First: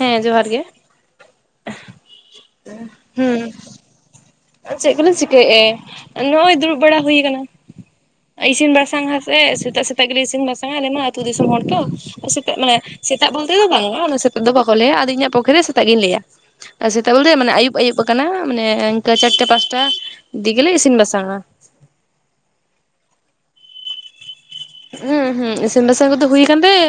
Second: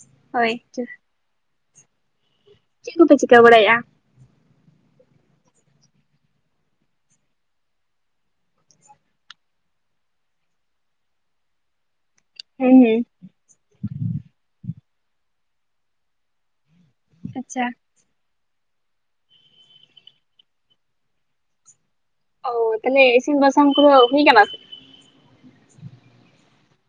ᱦᱮᱸ ᱡᱚᱦᱟᱨ ᱜᱮ ᱦᱳᱭ ᱪᱮᱫ ᱠᱚᱯᱮ ᱪᱤᱠᱟᱹ ᱦᱩᱸ ᱵᱟᱲᱟᱭᱮᱫᱼᱟ ᱾ ᱪᱮᱫ ᱠᱚᱞᱮ ᱪᱤᱠᱟᱹᱭᱮᱜᱼᱟ ᱱᱚᱜᱼᱚᱭ ᱫᱩᱲᱩᱵ ᱵᱟᱲᱟ ᱦᱩᱭ ᱠᱟᱱᱟ ᱾ ᱤᱥᱤᱱ ᱵᱟᱥᱟᱝ ᱟᱥᱮ ᱥᱮᱛᱟᱜ ᱥᱮᱛᱟᱜ ᱜᱮᱞᱮ ᱤᱥᱤᱱ ᱵᱟᱥᱟᱝᱟ ᱟᱞᱮ ᱢᱟ ᱟᱹᱛᱩ ᱫᱤᱥᱚᱢ ᱦᱚᱲ ᱛᱚ ᱾ ᱥᱮᱛᱟᱜ ᱦᱩᱸ ᱢᱟᱱᱮ ᱦᱩᱸ ᱥᱮᱛᱟᱜ ᱵᱚᱞᱛᱮ ᱫᱚ ᱵᱟᱝᱼᱟ ᱚᱱᱟ ᱥᱮᱛᱟᱜ ᱫᱚ ᱵᱟᱠᱚ ᱞᱟᱹᱭᱟ ᱟᱫᱚ ᱤᱧᱟᱹᱜ ᱯᱚᱠᱷᱮ ᱨᱮ ᱥᱮᱛᱟᱜ ᱜᱤᱧ ᱞᱟᱹᱭᱟ ᱟᱨ ᱥᱮᱛᱟᱜ ᱵᱮᱲᱟ ᱢᱟᱱᱮ ᱟᱪᱪᱷᱟ ᱟᱹᱭᱩᱵ ᱟᱹᱭᱩᱵ ᱟᱠᱟᱱᱟ ᱢᱟᱱᱮ ᱤᱱᱠᱟᱹ ᱪᱟᱨᱴᱟ ᱯᱟᱸᱪᱴᱟ ᱫᱤᱜᱮ ᱞᱮ ᱤᱥᱤᱱ ᱵᱟᱥᱟᱝᱟ ᱾ ᱚ ᱛᱟᱦᱚᱞᱮ ᱤᱥᱤᱱ ᱵᱟᱥᱟᱝ ᱠᱚᱫᱚ ᱦᱩᱭ ᱟᱠᱟᱱᱟ ᱠᱟᱱᱟ ᱥᱮ? ᱦᱩᱸ ᱦᱩᱸ ᱤᱥᱤᱱ ᱵᱟᱥᱟᱝ ᱠᱚᱫᱚ ᱦᱩᱭᱩ ᱟᱠᱟᱱ ᱛᱮᱭ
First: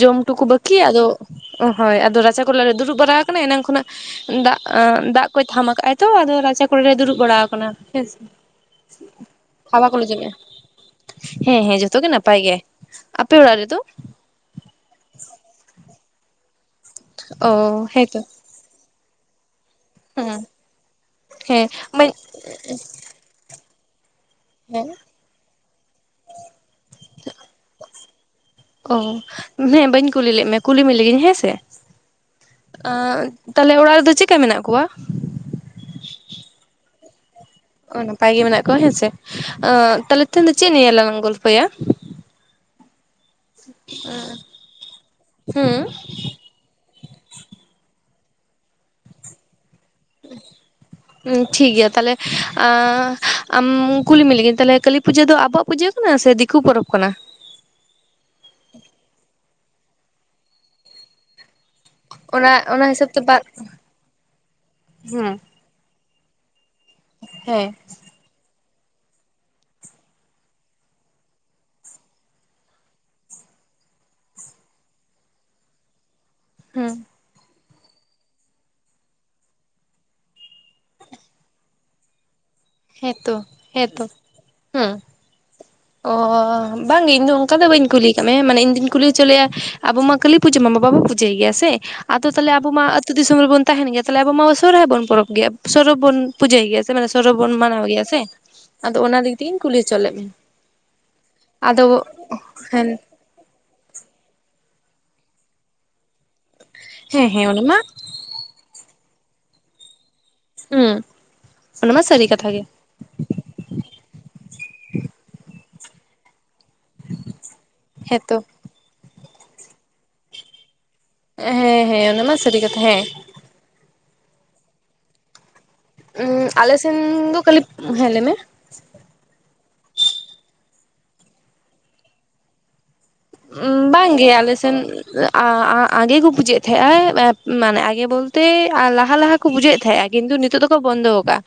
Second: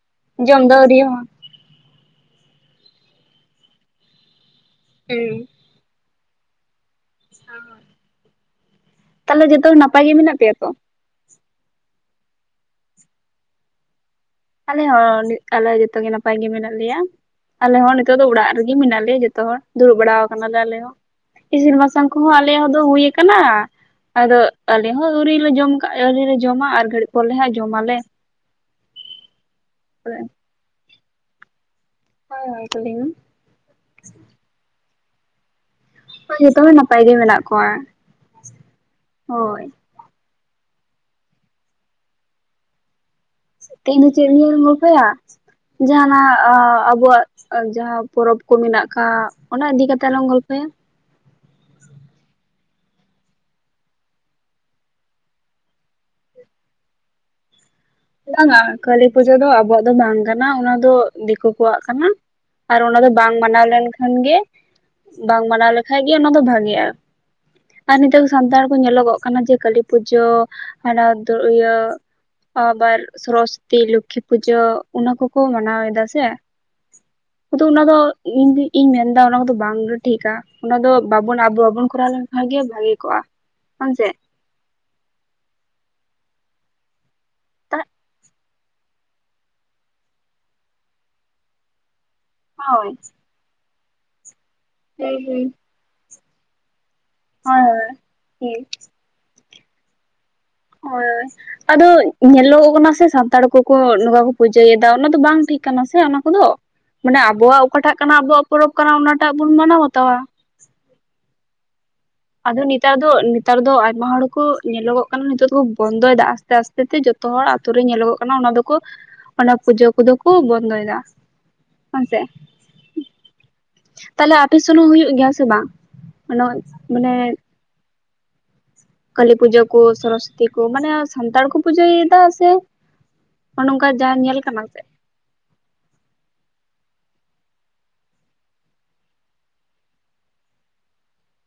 ᱡᱚᱢ ᱴᱩᱠᱩ ᱫᱚ ᱵᱟᱠᱤ ᱟᱹᱣᱨᱤ ᱟᱫᱚ ᱦᱚᱸ ᱾ ᱚ ᱦᱳᱭ ᱟᱫᱚ ᱨᱟᱪᱟ ᱠᱚᱨᱮ ᱞᱮ ᱫᱩᱲᱩᱵ ᱵᱟᱲᱟ ᱟᱠᱟᱱᱟ ᱮᱱᱟᱝ ᱠᱷᱚᱱᱟᱜ ᱫᱟᱜ ᱫᱟᱜ ᱦᱩᱸ ᱠᱚᱭ ᱛᱷᱟᱢ ᱟᱠᱟᱫ ᱛᱚ ᱟᱫᱚ ᱨᱟᱪᱟ ᱠᱚᱨᱮ ᱞᱮ ᱫᱩᱲᱩᱵ ᱵᱟᱲᱟ ᱟᱠᱟᱱᱟ ᱦᱮᱸᱥᱮ ᱛᱟᱦᱚᱞᱮ ᱡᱚᱛᱚ ᱠᱷᱟᱵᱟᱨ ᱱᱟᱯᱟᱭ ᱠᱚᱞᱮ ᱜᱮ ᱡᱚᱢᱮᱜᱼᱟ ᱢᱮᱱᱟᱜ ᱯᱮᱭᱟ ᱛᱚ? ᱦᱮᱸ ᱦᱮᱸ ᱡᱚᱛ ᱡᱚᱛᱚ ᱜᱮ ᱱᱟᱯᱟᱭ ᱜᱮᱭᱟ ᱟᱯᱮ ᱚᱲ ᱨᱮ ᱫᱚ? ᱟᱞᱮ ᱦᱚᱸ ᱟᱞᱮ ᱡᱚᱛᱚ ᱜᱮ ᱱᱟᱯᱟᱭ ᱜᱮ ᱢᱮᱱᱟᱜ ᱞᱮᱭᱟ ᱚ ᱾ ᱟᱞᱮ ᱦᱚᱸ ᱱᱤᱛᱚᱜ ᱦᱮᱸᱛᱚ ᱫᱚ ᱚᱲᱟᱜ ᱨᱮ ᱾ ᱨᱮ ᱢᱮᱱᱟᱜ ᱞᱮᱭᱟ ᱡᱚᱛᱚ ᱦᱚᱲ ᱫᱩᱲᱩᱵ ᱵᱟᱲᱟ ᱦᱮᱸ ᱟᱠᱟᱱᱟᱞᱮ ᱟᱞᱮ ᱦᱚᱸ ᱦᱮᱸ ᱤᱥᱤᱱ ᱵᱟᱥᱟᱝ ᱵᱟᱹᱧ ᱠᱚᱦᱚᱸ ᱟᱞᱮ ᱦᱩᱭ ᱾ ᱠᱟᱱᱟ ᱟᱫᱚ ᱦᱮᱸ ᱟᱞᱮ ᱦᱚᱸ ᱟᱹᱣᱨᱤ ᱞᱮ ᱡᱚᱢ ᱠᱟᱜ ᱟᱹᱣᱨᱤ ᱞᱮ ᱡᱚᱢᱟ ᱟᱨ ᱜᱷᱟᱹᱲᱤᱡ ᱯᱚᱨᱮ ᱞᱮ ᱦᱟᱸᱜ ᱡᱚᱢᱟᱞᱮ ᱾ ᱚ ᱦᱮᱸ ᱵᱟᱹᱧ ᱦᱳᱭ ᱠᱩᱞᱤ ᱞᱮᱫ ᱢᱮ ᱠᱩᱞᱤᱢ ᱞᱮᱜᱤᱧ ᱦᱮᱸᱥᱮ ᱦᱳᱭ ᱛᱟᱦᱚᱞᱮ ᱛᱟᱦᱚᱞᱮ ᱚᱲᱟᱜ ᱨᱮᱫᱚ ᱪᱮᱫᱠᱟ ᱢᱮᱱᱟᱜ ᱠᱚᱣᱟ? ᱡᱚᱛᱚ ᱦᱚᱲ ᱱᱟᱯᱟᱭ ᱜᱮ ᱢᱮᱱᱟᱜ ᱾ ᱚ ᱱᱟᱯᱟᱭ ᱜᱮ ᱢᱮᱱᱟᱜ ᱠᱚᱣᱟ ᱦᱮᱸᱥᱮ ᱦᱳᱭ ᱾ ᱛᱟᱦᱞᱮ ᱛᱮᱦᱮᱧ ᱫᱚ ᱪᱮᱫ ᱱᱤᱭᱮ ᱞᱟᱝ ᱜᱚᱞᱯᱷᱚᱭᱟ? ᱛᱮᱦᱤᱧ ᱫᱚ ᱪᱮᱫ ᱱᱤᱭᱮ ᱞᱟᱝ ᱜᱚᱞᱯᱷᱚᱭᱟ ᱦᱩᱸ ᱡᱟᱦᱟᱱᱟᱜ ᱟᱵᱚᱣᱟᱜ ᱟᱨ ᱡᱟᱦᱟᱸ ᱯᱚᱨᱚᱵᱽ ᱠᱚ ᱢᱮᱱᱟᱜ ᱟᱠᱟᱫ ᱚᱱᱟ ᱤᱫᱤ ᱠᱟᱛᱮ ᱞᱟᱝ ᱜᱚᱞᱯᱷᱚᱭᱟ ᱾ ᱴᱷᱤᱠ ᱜᱮᱭᱟ ᱛᱟᱦᱚᱞᱮ ᱟᱢ ᱠᱩᱞᱤᱢᱮ ᱞᱮᱜᱤᱧ ᱛᱟᱦᱚᱞᱮ ᱠᱟᱹᱞᱤ ᱯᱩᱡᱟᱹ ᱫᱚ ᱟᱵᱚᱣᱟᱜ ᱯᱩᱡᱟᱹ ᱥᱮ ᱫᱤᱠᱩ ᱯᱚᱨᱚᱵᱽ ᱠᱟᱱᱟ? ᱵᱟᱝᱼᱟ ᱠᱟᱹᱞᱤ ᱯᱩᱡᱟᱹ ᱫᱚ ᱟᱵᱚᱣᱟᱜ ᱫᱚ ᱵᱟᱝ ᱠᱟᱱᱟ ᱚᱱᱟ ᱫᱚ ᱫᱤᱠᱩ ᱠᱚᱣᱟᱜ ᱠᱟᱱᱟ ᱾ ᱟᱨ ᱚᱱᱟ ᱫᱚ ᱦᱤᱥᱟᱹᱵ ᱛᱮ ᱵᱟᱝ ᱵᱟᱨ ᱢᱟᱱᱟᱣ ᱞᱮᱱᱠᱷᱟᱱ ᱜᱮ ᱦᱩᱸ ᱵᱟᱝ ᱢᱟᱱᱟᱣ ᱞᱮᱠᱷᱷᱟᱡ ᱜᱮ ᱚᱱᱟ ᱫᱚ ᱵᱷᱟᱜᱤᱼᱟ ᱾ ᱦᱮᱸ ᱟᱨ ᱱᱤᱛᱚᱜ ᱥᱟᱱᱛᱟᱲ ᱠᱚ ᱧᱮᱞᱚᱜᱚᱜ ᱠᱟᱱᱟ ᱡᱮ ᱠᱟᱞᱤ ᱯᱩᱡᱟᱹ ᱟᱨ ᱤᱭᱟᱹ ᱟᱵᱟᱨ ᱥᱚᱨᱚᱥᱚᱛᱤ ᱞᱚᱠᱠᱷᱤ ᱯᱩᱡᱟᱹ ᱚᱱᱟ ᱠᱚᱠᱚ ᱢᱟᱱᱟᱣ ᱮᱫᱟ ᱥᱮ ᱾ ᱦᱮᱸ ᱠᱤᱱᱛᱩ ᱚᱱᱟ ᱠᱚᱫᱚ ᱤᱧ ᱤᱧ ᱢᱮᱱᱫᱟ ᱚᱱᱟ ᱠᱚᱫᱚ ᱵᱟᱝ ᱜᱮ ᱴᱷᱤᱠᱟ ᱾ ᱚᱱᱟ ᱫᱚ ᱵᱟᱵᱚᱱ ᱟᱵᱚ ᱵᱟᱵᱚᱱ ᱠᱚᱨᱟᱣ ᱞᱮᱱᱠᱷᱟᱱ ᱜᱮ ᱵᱷᱟᱜᱮ ᱠᱚᱜᱼᱟ ᱦᱮᱛᱚ ᱵᱟᱝ ᱦᱮᱛᱚ ᱥᱮ ᱦᱩᱸ ᱚ ᱵᱟᱝᱜᱮ ᱤᱧᱫᱚ ᱚᱱᱠᱟ ᱫᱚ ᱵᱟᱹᱧ ᱠᱩᱞᱤ ᱠᱟᱜ ᱢᱮ ᱢᱟᱱᱮ ᱤᱧᱩᱧ ᱠᱩᱞᱤ ᱪᱮᱞᱮᱭᱟ ᱟᱵᱚ ᱢᱟ ᱠᱟᱹᱞᱤ ᱯᱩᱡᱟᱹ ᱢᱟ ᱵᱟᱵᱚ ᱯᱩᱡᱟᱹᱭ ᱜᱮᱭᱟ ᱥᱮ ᱟᱫᱚ ᱛᱟᱦᱚᱞᱮ ᱟᱵᱚ ᱢᱟ ᱦᱳᱭ ᱟᱹᱛᱩ ᱫᱤᱥᱚᱢ ᱨᱮᱵᱚᱱ ᱛᱟᱦᱮᱱ ᱜᱮᱭᱟ ᱛᱟᱦᱚᱞᱮ ᱟᱵᱚ ᱢᱟ ᱥᱚᱨᱦᱟᱭ ᱵᱚᱱ ᱦᱩᱸ ᱯᱚᱨᱚᱵᱽ ᱦᱩᱸ ᱜᱮᱭᱟ ᱥᱚᱨᱚᱵᱽ ᱵᱚᱱ ᱯᱩᱡᱟᱹᱭ ᱜᱮᱭᱟ ᱾ ᱥᱮ ᱢᱟᱱᱮ ᱥᱚᱨᱚ ᱵᱚᱱ ᱦᱳᱭ ᱢᱟᱱᱟᱣ ᱜᱮᱭᱟ ᱥᱮ ᱦᱳᱭ ᱟᱫᱚ ᱚᱱᱟ ᱞᱟᱹᱜᱤᱫ ᱛᱮᱜᱤᱧ ᱠᱩᱞᱤ ᱦᱚᱪᱚ ᱞᱮᱫ ᱢᱮ ᱾ ᱦᱳᱭ ᱟᱫᱚ ᱧᱮᱞᱚᱜ ᱦᱮᱸ ᱠᱟᱱᱟ ᱥᱮ ᱥᱟᱱᱛᱟᱲ ᱠᱚ ᱱᱚᱝᱠᱟ ᱠᱚ ᱯᱩᱡᱟᱹᱭᱮᱫᱟ ᱚᱱᱟ ᱫᱚ ᱵᱟᱝ ᱴᱷᱤᱠ ᱠᱟᱱᱟ ᱥᱮ ᱚᱱᱟ ᱠᱚᱫᱚ ᱢᱟᱱᱮ ᱦᱮᱸ ᱦᱮᱸ ᱚᱱᱟ ᱟᱵᱚᱣᱟᱜ ᱢᱟ ᱚᱠᱟᱴᱟᱜ ᱾ ᱠᱟᱱᱟ ᱟᱵᱚᱣᱟᱜ ᱯᱚᱨᱚᱵᱽ ᱠᱟᱱᱟ ᱚᱱᱟᱴᱟᱜ ᱵᱚᱱ ᱢᱟᱱᱟᱣ ᱵᱟᱛᱟᱣᱟ ᱾ ᱦᱩᱸ ᱾ ᱚᱱᱟ ᱢᱟ ᱥᱟᱹᱨᱤ ᱠᱟᱛᱷᱟ ᱾ ᱟᱫᱚ ᱱᱮᱛᱟᱨ ᱫᱚ ᱱᱮᱛᱟᱨ ᱫᱚ ᱟᱭᱢᱟ ᱦᱚᱲ ᱠᱚ ᱧᱮᱞᱚᱜᱚᱜ ᱠᱟᱱᱟ ᱱᱤᱛᱚᱜ ᱫᱚᱠᱚ ᱵᱚᱱᱫᱚᱭᱮᱫᱟ ᱟᱥᱛᱮ ᱟᱥᱛᱮ ᱾ ᱡᱮᱛᱮ ᱡᱚᱛᱚ ᱦᱚᱲ ᱟᱛᱳ ᱨᱮ ᱧᱮᱞᱚᱜᱚᱜ ᱠᱟᱱᱟ ᱦᱮᱸᱛᱚ ᱚᱱᱟ ᱫᱚᱠᱚ ᱚᱱᱟ ᱯᱩᱡᱟᱹ ᱠᱚᱫᱚ ᱠᱚ ᱵᱚᱱᱫᱚᱭᱮᱫᱟ ᱾ ᱦᱮᱸ ᱦᱮᱸ ᱚᱱᱟᱢᱟ ᱥᱟᱹᱨᱤ ᱠᱟᱛᱷᱟ ᱦᱮᱸ ᱾ ᱛᱟᱦᱚᱞᱮ ᱟᱯᱮ ᱥᱮᱱ ᱦᱚᱸ ᱦᱩᱭᱩᱜ ᱜᱮᱭᱟ ᱥᱮ ᱵᱟᱝ? ᱩᱸ ᱟᱞᱮ ᱥᱮᱜᱼᱼ ᱢᱟᱱᱮᱼᱼ ᱛᱟᱦᱮᱞᱤᱯ, ᱦᱮᱸ ᱞᱟᱹᱭ ᱢᱮ᱾ ᱠᱟᱹᱞᱤ ᱯᱩᱡᱟᱹ ᱠᱚ ᱥᱚᱨᱚᱥᱚᱛᱤ ᱠᱩ ᱢᱟᱱᱮ ᱥᱟᱱᱛᱟᱲ ᱠᱚ ᱯᱩᱡᱟᱹ ᱭᱮᱫᱟ ᱥᱮᱼᱼ ᱩᱸᱢ ᱵᱟᱝ ᱜᱮ ᱟᱞᱮ ᱥᱮᱱᱼ- ᱚ ᱟᱸᱼᱟᱸ ᱟᱜᱮ ᱠᱚ ᱵᱩᱡᱮᱫ ᱛᱮᱦᱮᱸᱜ ᱟᱭ ᱮᱸ ᱢᱟᱱᱮ ᱟᱜᱮ ᱵᱚᱞᱛᱮ ᱟᱻ ᱞᱟᱦᱟ ᱞᱟᱦᱟᱼᱼ ᱠᱚ ᱵᱩᱡᱷᱟᱹᱣᱮᱜ ᱛᱮᱦᱮᱸᱜ-ᱟ ᱠᱤᱱᱛᱩ ᱱᱤᱛᱚᱜ ᱫᱚᱠᱚ ᱵᱚᱱᱫᱚ ᱣᱟᱠᱟᱜ-ᱟ᱾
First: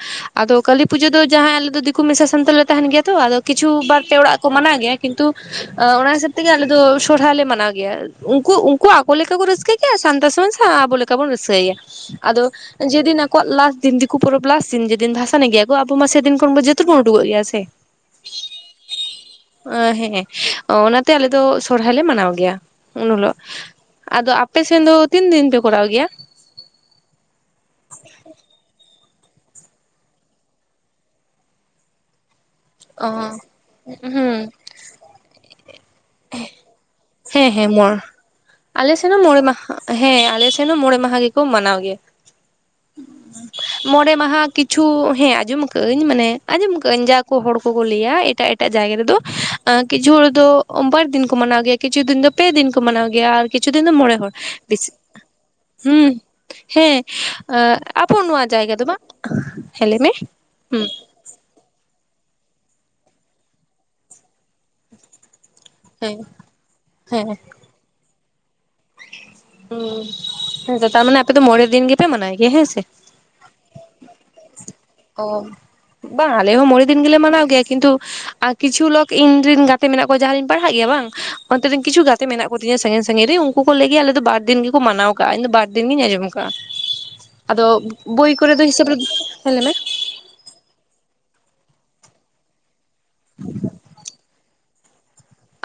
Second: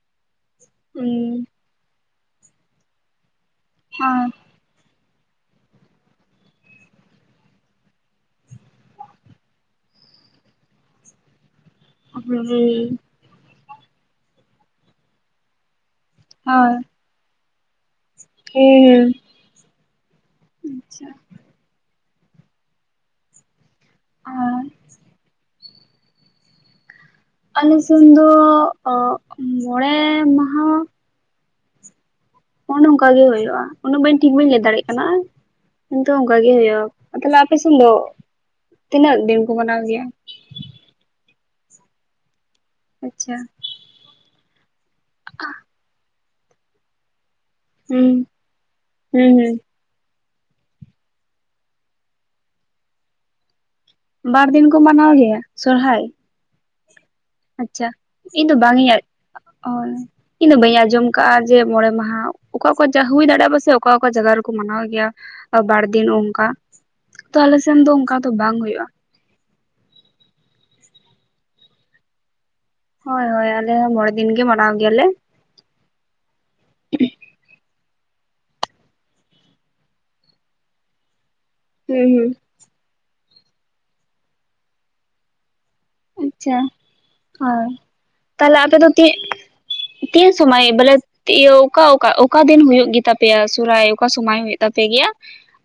ᱟᱫᱚ ᱠᱟᱹᱞᱤ ᱯᱩᱡᱟᱹ ᱦᱩᱸ ᱫᱚ ᱡᱟᱦᱟᱸᱭ ᱟᱞᱮ ᱫᱚ ᱫᱤᱠᱩ ᱢᱮᱥᱟ ᱥᱟᱱᱛᱟᱲ ᱞᱮ ᱛᱟᱦᱮᱱ ᱜᱮᱭᱟ ᱛᱚ ᱟᱫᱚ ᱠᱤᱪᱷᱩ ᱵᱟᱨ ᱯᱮ ᱦᱮᱸ ᱚᱲᱟᱜᱼᱼ ᱠᱚ ᱢᱟᱱᱟᱶ ᱜᱮᱭᱟ ᱠᱤᱱᱛᱩ ᱚᱸ ᱚᱱᱟ ᱡᱤᱥᱟᱹᱵᱽᱼᱼ ᱛᱮᱜᱮ ᱟᱞᱮ ᱫᱚ ᱥᱚᱨᱦᱟᱭ ᱞᱮ ᱢᱟᱱᱟᱣ ᱜᱮᱭᱟ ᱩᱱᱠᱩ ᱩᱱᱠᱩ ᱟᱠᱚ ᱞᱮᱠᱟ ᱠᱚ ᱨᱟᱹᱥᱠᱟᱹ ᱜᱮᱭᱟ ᱥᱟᱱᱛᱟᱲ ᱥᱚᱢᱟᱪ ᱥᱟᱶ ᱟᱵᱚ ᱞᱮᱠᱼᱼ ᱚᱠᱟ ᱵᱚᱱ ᱨᱟᱹᱥᱠᱟᱹᱭᱟ ᱦᱩᱸ ᱟᱫᱚ ᱦᱳᱭ ᱡᱮᱫᱤᱱ ᱟᱠᱚᱣᱟᱜ ᱞᱟᱥᱴ ᱫᱤᱱ ᱫᱤᱠᱩ ᱯᱚᱨᱚᱵᱽ ᱞᱟᱥᱴ ᱫᱤᱱ ᱡᱮᱫᱤᱱ ᱫᱷᱟᱥᱟᱱ ᱜᱮᱭᱟ ᱠᱚ ᱟᱵᱚ ᱢᱟᱥᱮ ᱛᱤᱱ ᱠᱷᱚᱡ ᱮᱢ ‌ᱵᱩᱡᱟ ᱡᱚ ᱛᱚᱵᱮᱢ ᱩᱰᱩᱠᱚᱜ ᱜᱮᱭᱟ ᱥᱮ, ᱦᱮᱸ ᱚᱸᱻ ᱦᱮᱸ ᱚᱱᱟᱼᱼ ᱟᱪᱪᱷᱟ ᱛᱮ ᱟᱞᱮ ᱫᱚ ᱥᱚᱨᱦᱟᱭ ᱞᱮ ᱢᱟᱱᱟᱣ ᱜᱮᱭᱟ ᱩᱱ ᱦᱚᱞᱳᱜ ᱟᱫᱚ ᱟᱨ ᱟᱯᱮ ᱥᱮᱱ ᱫᱚ ᱛᱤᱱ ᱫᱤᱱ ᱯᱮᱼᱼ ᱠᱚᱨᱟᱣ ᱜᱮᱭᱟ? ᱟᱞᱮ ᱥᱮᱱ ᱫᱚ ᱚᱜ ᱢᱚᱬᱮ ᱢᱟᱦᱟᱸ ᱾ ᱚᱱ ᱚᱝᱠᱟ ᱚ ᱜᱮ ᱦᱚᱭᱚᱜ-ᱟ ᱩᱱᱟᱹᱜ ᱵᱟᱹᱧ ᱴᱷᱤᱠ ᱵᱟᱹᱧ ᱦᱩᱸ ᱞᱟᱹᱭ ᱫᱟᱲᱮᱜ ᱠᱟᱱᱟ᱾ ᱠᱤᱱᱛᱩ ᱚᱱᱠᱟ ᱜᱮ ᱦᱩᱭᱩᱜ-ᱟ ᱟ ᱛᱟᱦᱮᱞᱮ‌ ᱦᱮᱸ ᱟᱯᱮ ᱦᱮᱸ ᱥᱮᱱ ᱫᱚ? ᱢᱚᱬ ᱟᱞᱮ ᱥᱮᱱ ᱛᱤᱱᱟᱹᱜ ᱦᱚᱸ ᱫᱤᱱ ᱢᱚᱬᱮ ᱠᱚ ᱢᱟᱦᱟ ᱢᱟᱱᱟᱣ ᱜᱮᱭᱟ ᱦᱮᱸ ᱟᱞᱮ ᱥᱮᱱ ᱦᱚᱸ ᱢᱚᱬᱮ ᱢᱟᱦᱟ ᱜᱮᱠᱚ ᱢᱟᱱᱟᱣ ᱜᱮᱭᱟ᱾ ᱟᱪᱪᱷᱟ᱾ ᱢᱚᱬᱮ ᱢᱟᱦᱟᱸ ᱠᱤᱪᱷᱩ ᱦᱮᱸ ᱟᱸᱡᱚᱢ ᱟᱹᱠᱟᱹᱜ-ᱟᱹᱧ ᱢᱟᱱᱮ ᱟᱸᱡᱚᱢ ᱠᱟᱹᱜ- ᱟᱹᱧ ᱡᱟ ᱠᱚ ᱦᱚᱲᱼᱼ ᱠᱚᱠᱚ ᱦᱩᱸ ᱞᱟᱹᱭᱟ ᱮᱴᱟᱜ ᱮᱴᱟᱜ ᱡᱟᱭᱜᱟ ᱨᱮᱫᱚ ᱦᱩᱸ ᱦᱩᱸ ᱟᱸᱼᱼ ᱠᱤᱪᱷᱩ ᱦᱚᱲ ᱫᱚ ᱵᱟᱨ ᱫᱤᱱ ᱠᱚ ᱢᱟᱱᱟᱶ ᱜᱮᱭᱟ ᱠᱤᱪᱷᱩ ᱫᱤᱱ ᱫᱚ ᱯᱮ ᱫᱤᱱ ᱠᱚ ᱢᱟᱱᱟᱣ ᱜᱮᱭᱟ ᱟᱨᱼᱼ ᱠᱤᱪᱷᱩ ᱫᱤᱱ ᱫᱚ ᱢᱚᱬᱮ ᱦᱚᱲ ᱵᱟᱨ ᱫᱤᱱ ᱠᱚ ᱵᱤᱥᱤᱜ ᱢᱟᱱᱟᱣ ᱜᱮᱭᱟ ᱥᱚᱨᱦᱟᱭ ᱦᱩᱸ ᱦᱮᱸ᱾ ᱟᱸᱜ ᱟᱪᱪᱷᱟ ᱟᱵᱚ ᱤᱧ ᱱᱚᱣᱟ ᱡᱟᱭᱜᱟ ᱫᱚ ᱤᱧ ᱵᱟᱝ ᱦᱮᱸ ᱞᱟᱹᱭ ‌ᱢᱮ ᱦᱩᱸ᱾ ᱠᱟ ᱡᱮ ᱢᱚᱬᱮ ᱢᱟᱦᱟᱸ ᱚᱠᱟ ᱚᱠᱟ ᱡᱟ ᱦᱩᱭ ᱫᱟᱲᱮᱜ-ᱟ ᱵᱟᱥᱮᱜ ᱚᱠᱟ ᱚᱠᱟ ᱡᱟᱭᱜᱟ ᱨᱮᱠᱚ ᱢᱟᱱᱟᱣ ᱜᱮᱭᱟ᱾ ᱵᱟᱨ ᱫᱤᱱ ᱦᱮᱸ ᱚᱱᱠᱟ ᱦᱮᱸ ᱛᱚ ᱟᱞᱮ ᱥᱮᱱ ᱫᱚ ᱚᱱᱠᱟ ᱫᱚ ᱵᱟᱝ ᱦᱚᱭᱚᱜ-ᱟ᱾ ᱦᱩᱸ ᱦᱮᱸᱛᱚ ᱛᱟᱨᱢᱟᱱᱮ ᱟᱯᱮ ᱫᱚ ᱢᱚᱬᱮ ᱫᱤᱱ ᱜᱮᱯᱮ ᱢᱟᱱᱟᱭ ᱜᱮᱭᱟ ᱦᱮᱸ ᱥᱮ᱾ ᱦᱚᱭ ᱦᱚᱭ ᱟᱞᱮ ᱦᱚᱸ ᱢᱚᱬᱮ ᱫᱤᱱ ᱜᱮ ᱢᱟᱱᱟᱶ ᱜᱮᱭᱟ ᱞᱮ᱾ ᱚ ᱵᱟᱝ ᱟᱞᱮ ᱦᱚᱸ ᱢᱚᱬᱮ ᱫᱤᱱ ᱜᱤᱞᱮ ᱢᱟᱱᱟᱣ ᱜᱮᱭᱟ ᱠᱤᱱᱛᱩᱼᱼ ᱟᱨ ᱠᱤᱪᱷᱩ ᱞᱚᱠ ᱤᱧ ᱨᱤᱱ ᱜᱟᱛᱮ ᱢᱮᱱᱟᱜ ᱠᱚᱣᱟ ᱡᱟᱦᱟᱸ ᱨᱤᱧ ᱯᱟᱲᱦᱟᱜ ᱜᱮᱭᱟ ᱵᱟᱝᱼᱼ ᱚᱱᱛᱮ ᱨᱮᱱ ᱠᱤᱪᱷᱩ ᱦᱩᱸ ᱜᱟᱛᱮ ᱦᱩᱸ ᱢᱮᱱᱟᱜ ᱠᱚ ᱛᱤᱧᱟ ᱥᱟᱺᱜᱤᱧ ᱥᱟᱺᱜᱤᱧ ᱨᱤᱱ ᱩᱱᱠᱩ ᱠᱚ ᱞᱟᱹᱭ ‌ᱜᱮᱭᱟ ᱟᱞᱮ ᱫᱚ ᱵᱟᱨ ᱫᱤᱱ ᱜᱮᱠᱚ ᱢᱟᱱᱟᱣ ᱠᱟᱜ-ᱟ ᱤᱱᱟᱹ ᱵᱟᱼᱼ ᱫᱤᱱ ᱜᱤᱧ ᱟᱸᱡᱚᱢ ᱠᱟᱜ-ᱟ ᱟᱪᱪᱷᱟ ᱟᱫᱚ ᱦᱳᱭ ᱵᱳᱭ ᱠᱚᱨᱮ ᱛᱟᱦᱞᱮ ᱫᱚ ᱟᱯᱮ ᱦᱤᱥᱟᱹᱵᱽ ᱨᱮᱫ ᱛᱤᱱ ᱦᱮᱸ ᱞᱟᱹᱭ ᱢᱮ᱾ ᱛᱤᱱ ᱥᱚᱢᱚᱭ ᱵᱚᱞᱮ ᱛᱮ ‌ᱤᱭᱟᱹ ᱚᱠᱟ ᱚᱠᱟ ᱚᱠᱟ ᱫᱤᱱ ᱦᱩᱭᱩᱜ ᱜᱮᱛᱟ ᱯᱮᱭᱟ ᱥᱚᱨᱦᱟᱭ ᱚᱠᱟ ᱥᱚᱢᱟᱭ ᱦᱩᱭᱼᱼ ᱛᱟᱯᱮ ᱜᱮᱭᱟ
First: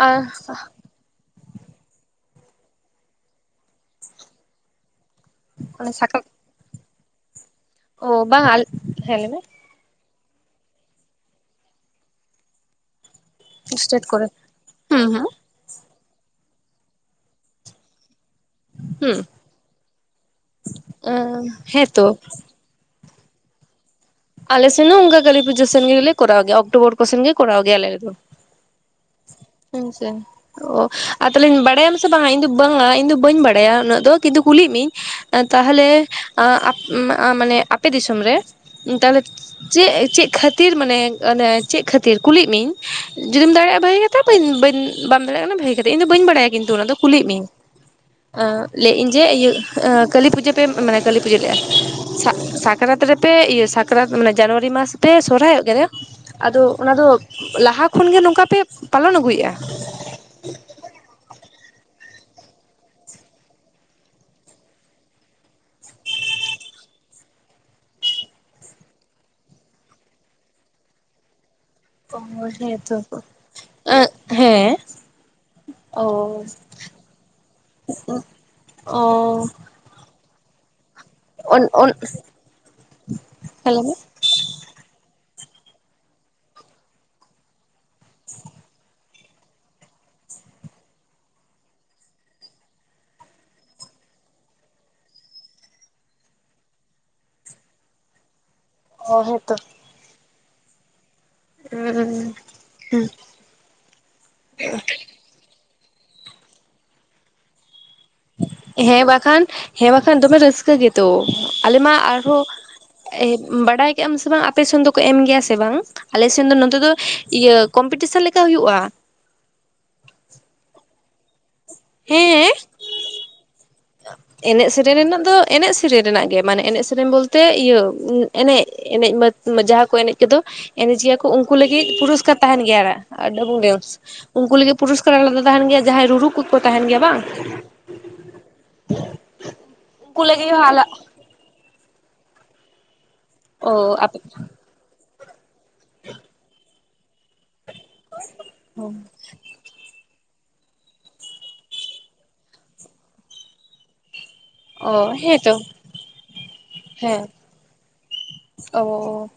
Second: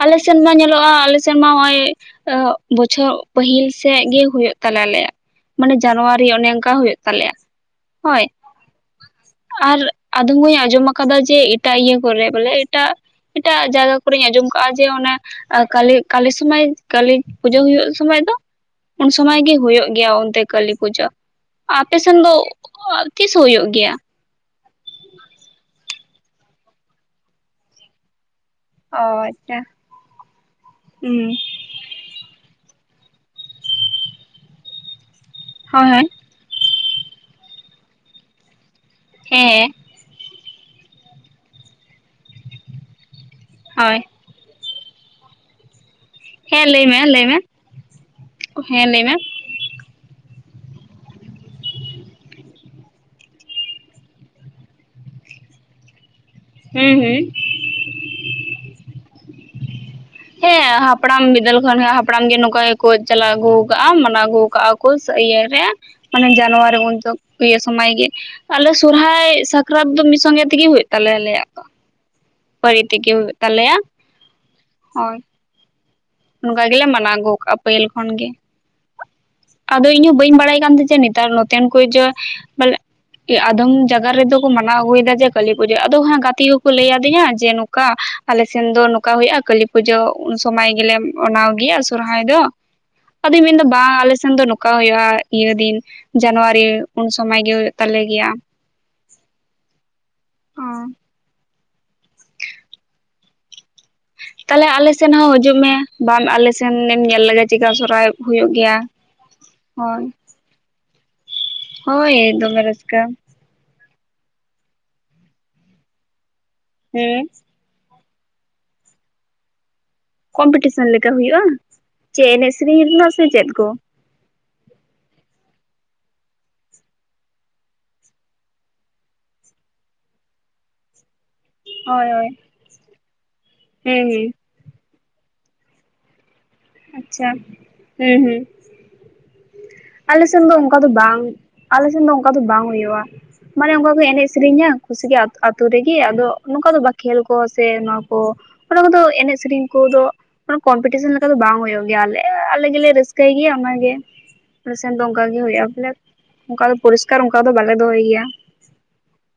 ᱟᱞᱮ ᱥᱮᱱ ᱢᱟ ᱧᱮᱞᱚᱜ-ᱟ ᱟᱞᱮᱼᱼ ᱥᱮᱱ ᱢᱟ ᱱᱚᱜ-ᱚᱭ ᱚᱜ ᱵᱚᱪᱷᱚᱨ ᱯᱟᱹᱦᱤᱞ ᱥᱮᱜ ᱜᱮ ᱦᱚᱭᱚᱜ ᱛᱟᱞᱮ ᱟᱞᱮᱭᱟᱜ᱾ ᱢᱟᱱᱮ ᱚᱱᱮ ᱥᱟᱠᱟᱢ ᱡᱟᱱᱣᱟᱨᱤ ᱚᱱᱮ ᱚᱱᱠᱟ ᱦᱩᱭᱩᱜ ᱛᱟᱞᱮᱭᱟ ᱚ ᱦᱚᱭ, ᱵᱟᱝ ᱦᱮᱸ ᱞᱟᱹᱭ ᱢᱮ ᱟᱨᱼᱼ ᱟᱫᱚᱢ ᱦᱩᱧ ᱟᱸᱡᱚᱢ ᱟᱠᱟᱫᱟ ᱡᱮ ᱮᱴᱟᱜ ᱤᱭᱟᱹ ᱠᱚᱨᱮ ᱵᱚᱞᱮ ᱮᱴᱟᱜᱼᱼ ᱮᱴᱟᱜ ᱡᱟᱭᱜᱟ ᱥᱴᱮᱴ ᱠᱚᱨᱤᱧ ᱠᱚᱨᱮ ᱟᱸᱡᱚᱢ ᱠᱟᱜᱼᱟ ᱡᱮ ᱦᱩᱸ ᱚᱱᱮᱼᱼ ᱟᱨ ᱠᱟᱞᱤ ᱠᱟᱞᱤ ᱥᱚᱢᱟᱹᱭ ᱠᱟᱹᱞᱤ ᱯᱩᱡᱟᱹ ᱦᱩᱭᱩᱜ ᱥᱚᱢᱟᱹᱭ ᱫᱚ ᱩᱱ ᱦᱩᱸ ᱥᱚᱢᱟᱹᱭ ᱜᱮ ᱦᱚᱭᱩᱜᱼᱼ ᱚᱱᱛᱮ ᱠᱟᱹᱞᱤ ᱯᱩᱡᱟᱹ ᱦᱩᱸ ᱟᱯᱮ ᱦᱮᱸᱛᱚ ᱥᱮᱱ ᱫᱚ ᱚᱻ ᱛᱤᱥ ᱦᱩᱭᱩᱜ ᱜᱮᱭᱟ? ᱟᱞᱮ ᱥᱮᱱ ᱦᱚᱸ ᱚᱱᱠᱟ ᱠᱟᱹᱞᱤ ᱯᱩᱡᱟᱹ ᱥᱮᱱ ᱜᱮᱞᱮ ᱠᱚᱨᱟᱣ ᱜᱮᱭᱟ ᱚᱠᱴᱳᱵᱚᱨ ᱠᱚ ᱥᱮᱱ ᱜᱮ ᱠᱚᱨᱟᱣ ᱜᱮᱭᱟ ᱞᱮ ᱟᱞᱮ‌ ᱫᱚ᱾ ᱚ ᱟᱪᱪᱷᱟ ᱦᱩᱸ ᱥᱮ ᱚ ᱟᱨ ᱦᱩᱸ ᱛᱟᱦᱚᱞᱮᱧ ᱵᱟᱲᱟ ᱭᱟᱢᱼᱼ ᱥᱮ ᱵᱟᱝᱟ ᱤᱧ ᱫᱚ ᱵᱟᱝᱟ ᱤᱧ ᱫᱚ ᱵᱟᱹᱧ ᱵᱟᱲᱟᱭᱟ ᱩᱱᱟᱹᱜ ᱫᱚ ᱠᱤᱱᱛᱩ ᱠᱩᱞᱤ ᱭᱤᱜ ᱢᱤᱭᱤᱧ ᱛᱟᱦᱚᱞᱮᱼᱼ ᱦᱳᱭ ᱦᱳᱭ ᱟᱸᱻ ᱟᱯ ᱢᱟ ᱢᱟᱱᱮ ᱟᱯᱮ ᱫᱤᱥᱚᱢ ᱨᱮ ᱛᱟᱦᱚᱞᱮ ᱦᱮᱸ ᱪᱮᱜ ᱪᱮᱜ ᱠᱷᱟᱹᱼᱼ ᱛᱤᱨ ᱢᱟᱱᱮ ᱚᱱᱮ ᱪᱮᱜ ᱠᱷᱟᱹᱛᱤᱨ ᱠᱩᱞᱤ ᱭᱤᱜ ᱢᱤᱭᱤᱧ ᱡᱩᱫᱤᱢ ᱫᱟᱲᱮᱭᱟᱜ-ᱟ ᱦᱳᱭ ᱵᱷᱟᱹᱜᱤ ᱠᱟᱛᱷᱟ᱾ ᱵᱟᱹᱧ ᱵᱟᱹᱧ ᱵᱟᱢ ᱫᱟᱲᱮᱭᱟᱜ ᱠᱟᱱᱟ ᱵᱷᱟᱜᱤ ᱠᱟᱛᱼᱼ ᱫᱚ ᱤᱧᱫᱚ ᱵᱟᱹᱧ ᱵᱟᱲᱟᱭᱟ ᱦᱮᱸ ᱠᱤᱱᱛᱩ ᱚᱱᱟ ᱞᱟᱹᱭ ᱫᱚ ᱢᱮ ᱞᱟᱹᱭ ᱠᱩᱞᱤᱭᱤᱜ ᱢᱮ ᱢᱤᱭᱤᱧ ᱟᱸ ᱦᱮᱸ ᱞᱟᱹᱭᱮᱜ ᱞᱟᱹᱭ ᱤᱧ ᱢᱮ ᱡᱮ ᱤᱭᱟᱹᱼᱼ ᱠᱟᱹᱞᱤ ᱯᱩᱡᱟᱹ ᱯᱮ ᱢᱟᱱᱮ ᱠᱟᱹᱞᱤ ᱯᱩᱡᱟᱹ ᱞᱟᱹᱭᱮᱜ-ᱟ ᱥᱟᱠ ᱥᱟᱠᱨᱟᱛ ᱨᱮᱯᱮ ᱤᱭᱟᱹᱼᱼ ᱥᱟᱠᱨᱟᱛ ᱢᱟᱱᱮ ᱡᱟᱱᱩᱣᱟᱨᱤ ᱢᱟᱥ ᱛᱮ ᱥᱚᱨᱦᱟᱭᱚᱜ ᱜᱮᱭᱟᱞᱮ ᱟᱫᱚ ᱚᱱᱟ ᱦᱩᱸ ᱫᱚ ᱦᱩᱸ ᱞᱟᱦᱟ ᱠᱷᱚᱱ ᱜᱮ ᱱᱚᱝᱠᱟ ᱯᱮ ᱯᱟᱞᱚᱱ ᱟᱹᱜᱩᱭᱮᱫ-ᱟ ᱦᱮᱸ ᱦᱟᱯᱲᱟᱢ ᱵᱤᱫᱟᱹᱞ ᱠᱷᱚᱱ ᱦᱟᱯᱲᱟᱢ ᱜᱮ ᱱᱚᱝᱠᱟ ᱜᱮᱠᱚ ᱪᱟᱞᱟᱣ ᱟᱹᱜᱩ ᱠᱟᱜ-ᱟ ᱢᱟᱱᱟᱣ ᱟᱹᱜᱩ ᱠᱟᱜ-ᱟ ᱯᱩᱥ ᱤᱭ ᱨᱮ ᱢᱟᱱᱮ ᱡᱟᱱᱩᱣᱟᱨᱤ ᱩᱱ ᱤᱭᱟᱹ ᱥᱚᱢᱚᱭ ᱜᱮ ᱟᱞᱮ ᱥᱚᱨᱦᱟᱭ ᱥᱟᱠᱨᱟᱛ ᱫᱚ ᱢᱤᱫ ᱥᱚᱸᱜᱮ ᱛᱮᱜᱮ ᱦᱩᱭᱩᱜ ᱛᱟᱞᱮᱭᱟ ᱟᱞᱮᱭᱟᱜ ᱫᱚ ᱚ ᱯᱟ. ᱨᱤ ᱦᱮᱸᱛᱚ ᱛᱮᱜᱮ ᱦᱩᱭᱩᱜ ᱛᱟᱞᱮᱭᱟ ᱮᱸᱜ ᱦᱮᱸ ᱦᱳᱭ ᱚ ᱚᱱᱠᱟ ᱜᱮᱞᱮ ᱢᱟᱱᱟᱣ ᱟᱹᱜᱩ ᱠᱟᱜ-ᱟ ᱯᱟᱹᱦᱤᱞ ᱠᱷᱚᱱᱜᱮ ᱚ ᱟᱫᱚ ᱤᱧ ᱦᱚᱸ ᱵᱟᱹᱧ ᱵᱟᱲᱟᱭ ᱠᱟᱱ ᱛᱟᱦᱮᱸ ᱱᱮᱛᱟᱨ ᱚᱱ ᱱᱚᱛᱮᱱ ᱠᱚ ᱚᱱ ᱡᱮᱵᱚᱞᱮ ᱟᱫᱚᱢ ᱦᱮᱞᱳ ᱢᱮ ᱡᱟᱭᱜᱟ ᱨᱮᱫᱚ ᱢᱟᱱᱟᱣ ᱟᱹᱜᱩᱭᱟ ᱡᱮ ᱠᱟᱹᱞᱤ ᱯᱩᱡᱟᱹ ᱟᱫᱚ ᱦ ᱜᱟᱛᱮ ᱠᱚᱠᱚ ᱞᱟᱹᱭ ᱟᱹᱫᱤᱧᱟ ᱡᱮ ᱱᱚᱝᱠᱟ ᱟᱞᱮ ᱥᱮᱱ ᱫᱚ ᱱᱚᱝᱠᱟ ᱦᱩᱭᱩᱜ-ᱟ ᱠᱟᱹᱞᱤ ᱯᱩᱡ ᱯᱩᱡᱟᱹ ᱩᱱ ᱥᱚᱢᱚᱭ ᱜᱮᱞᱮ ᱢᱟᱱᱟᱣ ᱜᱮᱭᱟ ᱥᱚᱨᱦᱟᱭ ᱫᱚ ᱟᱫᱩᱧ ᱢᱮᱱ ᱫᱟ ᱵᱟᱝ ᱟᱞᱮ ᱥᱮᱱ ᱫᱚ ᱱᱚᱠᱟ ᱦᱩᱭᱩᱜ-ᱟ ᱤᱭᱟᱹ ᱫᱤᱱᱼᱼ ᱡᱟᱱᱣᱟᱨᱤ ᱩᱱ ᱥᱚᱢᱟᱭ ᱜᱮ ᱦᱩᱭᱩᱜ ᱛᱟᱞᱮ ᱜᱮᱭᱟ᱾ ᱚ ᱦᱮᱸ ᱛᱚ᱾ ᱦᱸ ᱦᱩᱸ ᱦᱩᱸ ᱛᱟᱦᱞᱮ ᱟᱞᱮ ᱥᱮᱱ ᱦᱚᱸ ᱦᱤᱡᱩᱜ ᱢᱮ ᱵᱟᱸᱜ ᱟᱞᱮ ᱥᱮᱱᱮᱢ ᱧᱮᱞ ᱞᱮᱜᱭᱟ ᱪᱤᱠᱟ. ᱥᱚᱨᱦᱟᱭᱚᱜ ᱦᱮᱸ ᱵᱟᱠᱷᱟᱱ ᱦᱮᱸ ᱵᱟᱠᱷᱟᱱ ᱫᱚᱢᱮ ᱨᱟᱹᱥᱠᱟᱹ ᱜᱮᱛᱚ ᱟᱞᱮ ᱢᱟ ᱦᱳᱭ ᱟᱨᱦᱚᱸ ᱫᱚᱢᱮ ᱨᱟᱹᱥᱠᱟᱹ ᱵᱟᱰᱟᱭ ᱠᱮᱫᱮᱜ ᱟᱢ ᱥᱮ ᱵᱟᱝ ᱟᱯᱮ ᱥᱮᱱ ᱫᱚᱠᱚ ᱮᱢ ᱜᱮᱭᱟ ᱥᱮ ᱵᱟᱝ ᱟᱞᱮᱥᱮᱱ ᱫᱚ ᱱᱚᱛᱮ ᱫᱚ ᱦᱮᱸ ᱤᱭᱟᱹ ᱠᱚᱢᱯᱤᱴᱤᱥᱮᱱ ᱞᱮᱠᱟ ᱦᱩᱭᱩᱜᱼᱟ᱾ ᱠᱚᱢᱯᱤᱴᱤᱥᱚᱱ ᱞᱮᱠᱟ ᱦᱩᱭᱩᱜ-ᱟ ᱪᱮᱫ ᱦᱮᱸ ᱮᱱᱮᱡ ᱥᱮᱨᱮᱧ ᱨᱮᱱᱟᱜ ᱥᱮ ᱪᱮᱫ ᱠᱚ? ᱮᱱᱮᱜ ᱥᱮᱨᱮᱧ ᱨᱮᱱᱟᱜ ᱫᱚ ᱮᱱᱮᱜ ᱥᱮᱨᱮᱧ ᱨᱮᱱᱟᱜ ᱜᱮ ᱢᱟᱱᱮ ᱮᱱᱮᱜ ᱥᱮᱨᱮᱧ ᱵᱚᱞᱛᱮ ᱤᱭᱟᱹ ᱮᱱᱮᱜ᱾ ᱮᱱᱮᱜ ᱢᱟ ᱡᱟᱦᱟᱸ ᱠᱚ ᱮᱱᱮᱜ ᱠᱚᱫᱚ ᱮᱱᱮᱡ ᱜᱮᱭᱟ ᱩᱱᱠᱩ ᱞᱟᱹᱜᱤᱫ ᱦᱳᱭ ᱦᱳᱭ ᱯᱩᱨᱚᱥᱠᱟᱨ ᱛᱟᱦᱮᱱ ᱜᱮᱭᱟ ᱰᱟᱵᱩ ᱰᱥ ᱦᱩᱸ ᱦᱩᱸ ᱩᱱᱠᱩ ᱞᱟᱹᱜᱤᱜ ᱯᱩᱨᱚᱥᱠᱟᱨ ᱟᱞᱟᱫᱟ ᱛᱟᱦᱮᱱ ᱜᱮᱭᱟ ᱡᱟᱦᱟᱸᱭ ᱨᱩᱨᱩ ᱠᱚᱠᱚ ᱛᱟᱦᱮᱱ ᱜᱮᱭᱟ ᱵᱟᱝ᱾ ᱦᱮᱸ ᱦᱩᱸ ᱩᱱᱠᱩ ᱟᱞᱮ ᱥᱮᱱ ᱞᱟᱹᱜᱤᱫ ᱫᱚ ᱦᱚᱸ ᱚᱱᱠᱟ ᱫᱚ ᱟᱞᱟᱜ ᱵᱟᱝ ᱟᱞᱮ ᱥᱮᱱ ᱫᱚ ᱚᱱᱠᱟ ᱫᱚ ᱵᱟᱝ ᱦᱩᱭᱩᱜᱼᱟ ᱢᱟᱱᱮ ᱚ ᱚᱱᱠᱟ ᱠᱚ ᱟᱯᱮ ᱮᱱᱮᱡ ᱥᱮᱨᱮᱧᱟ᱾ ᱠᱩᱥᱤᱜ ᱟᱛᱳ ᱨᱮᱜᱮ ᱟᱫᱚ ᱱᱚᱝᱠᱟ ᱫᱚ ᱵᱟ ᱠᱷᱮᱞ ᱠᱚ ᱥᱮ ᱱᱚᱣᱟ ᱚᱱᱟ ᱠᱚᱫᱚ ᱮᱱᱮᱡ ᱥᱮᱨᱮᱧ ᱠᱚᱫᱚ ᱠᱚᱢᱯᱤᱴᱤᱥᱚᱱ ᱞᱮᱠᱟ ᱫᱚ ᱵᱟᱝ ᱦᱩᱭᱩᱜ ᱜᱮᱭᱟᱞᱮ ᱟᱞᱮ ᱜᱮᱞᱮ ᱨᱟᱹᱥᱠᱟᱹᱭ ᱜᱮᱭᱟ ᱚᱱᱟᱜᱮ ᱟᱞᱮᱥᱮᱱ ᱫᱚ ᱚ ᱚᱝᱠᱟ ᱜᱮ ᱦᱮᱸᱛᱚ ᱦᱩᱭᱩᱜᱼᱟ ᱵᱚᱞᱮ ᱚᱝᱠᱟ ᱫᱚ ᱯᱚᱨᱤᱥᱠᱟᱨ ᱦᱮᱸ ᱚᱱᱠᱟ ᱫᱚ ᱵᱟᱞᱮ ᱫᱚᱦᱚᱭ ᱜᱮᱭᱟ᱾ ᱚ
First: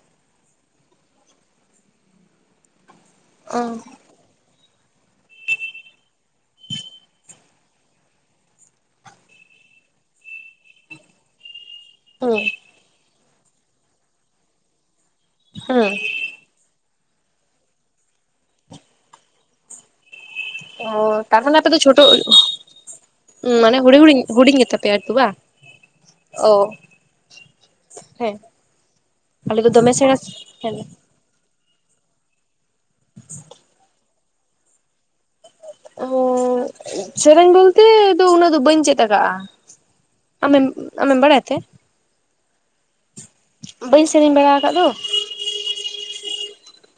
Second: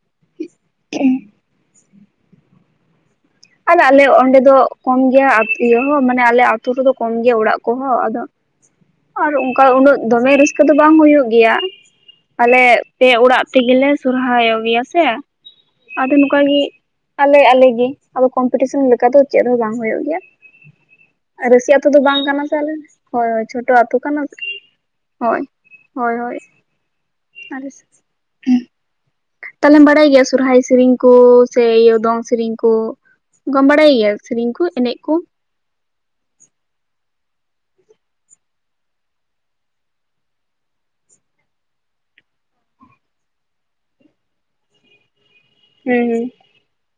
[unintelligible] ᱚ ᱟᱫᱚ ᱟᱞᱮ ᱚᱸᱰᱮ ᱫᱚ ᱠᱚᱢ ᱜᱮᱭᱟ ᱤᱭᱟᱹ ᱦᱚᱸ ᱢᱟᱱᱮ ᱟᱞᱮ ᱟ ᱟᱹᱛᱩ ᱨᱮᱫᱚ ᱠᱚᱢ ᱜᱮᱭᱟ ᱚᱲᱟᱜ ᱠᱚᱦᱚᱸ ᱟᱫᱚ ᱟᱨ ᱚᱝᱠᱟ ᱩᱱᱟᱹᱜ ᱫᱚᱢᱮ ᱨᱟᱹᱥᱠᱟᱹ ᱫᱚ ᱵᱟᱝ ᱦᱳᱭᱳᱜ ᱜᱮᱭᱟ᱾ ᱦᱩᱸ ᱟᱞᱮ ᱯᱮ ᱚᱲᱟᱜ ᱛᱮᱜᱮ ᱥᱚᱨᱦᱟᱭᱚᱜ ᱜᱮᱭᱟ ᱥᱮ ᱦᱩᱸ ᱟᱫᱚ ᱚᱱᱠᱟᱜᱮ ᱟᱞᱮ ᱟᱞᱮ ᱜᱮ ᱟᱫᱚ ᱠᱚᱢᱯᱤᱴᱤᱥᱚᱱ ᱞᱮᱠᱟ ᱫᱚ ᱪᱮᱫ ᱦᱚᱸ ᱵᱟᱝ ᱦᱩᱭᱩᱜ ᱜᱮᱭᱟ᱾ ᱚ ᱛᱟᱨᱢᱟᱱᱮ ᱟᱯᱮ ᱨᱟᱹᱥᱤ ᱟᱹᱛᱳ ᱫᱚ ᱪᱷᱳᱴᱳ ᱵᱟᱝ ᱠᱟᱱᱟ ᱥᱮ ᱟᱞᱮ ᱦᱳᱭ ᱦᱳᱭ ᱪᱷᱳᱴᱳ ᱢᱟᱱᱮ ᱟᱛᱳ ᱦᱩᱰᱤᱧ ᱠᱟᱱᱟ ᱦᱩᱰᱤᱧ ᱥᱮ ᱦᱩᱰᱤᱧ ᱜᱮᱛᱟᱯᱮᱭᱟ ᱟᱨᱠᱤ ᱵᱟᱝ ᱦᱳᱭ᱾ ᱦᱳᱭ ᱦᱳᱭ ᱚ [unintelligible] ᱦᱮᱸ ᱟᱞᱮ ᱫᱚ ᱛᱟᱦᱮᱞᱮᱢ ᱫᱚᱢᱮ ᱵᱟᱲᱟᱭ ᱥᱮᱬᱟ ᱜᱮᱭᱟ ᱥᱚᱨᱦᱟᱭ ᱦᱮᱸ ᱥᱮᱨᱮᱧ? ᱠᱩ ᱥᱮ ᱤᱭᱟᱹ ᱫᱚᱝ ᱥᱮᱨᱮᱧ ᱠᱚ ᱚᱱᱠᱟᱢ ᱵᱟᱲᱟᱭ ᱜᱮᱭᱟ ᱥᱮᱨᱮᱧ ᱠᱚ ᱮᱱᱮᱡ ᱠᱩ? ᱦᱩᱸ ᱥᱮᱨᱮᱧ ᱵᱚᱞᱛᱮ ᱫᱚ ᱩᱱᱟᱹᱜ ᱫᱚ ᱵᱟᱹᱧ ᱪᱮᱫ ᱟᱠᱟᱫᱼᱟ᱾ ᱟᱢᱮᱢ ᱟᱢᱮᱢ ᱵᱟᱲᱟᱭ ᱛᱮ? ᱵᱟᱹᱧ ᱥᱮᱨᱮᱧ ᱵᱟᱲᱟ ᱠᱟᱫ ᱫᱚ? ᱦᱩᱸ ᱦᱩᱸ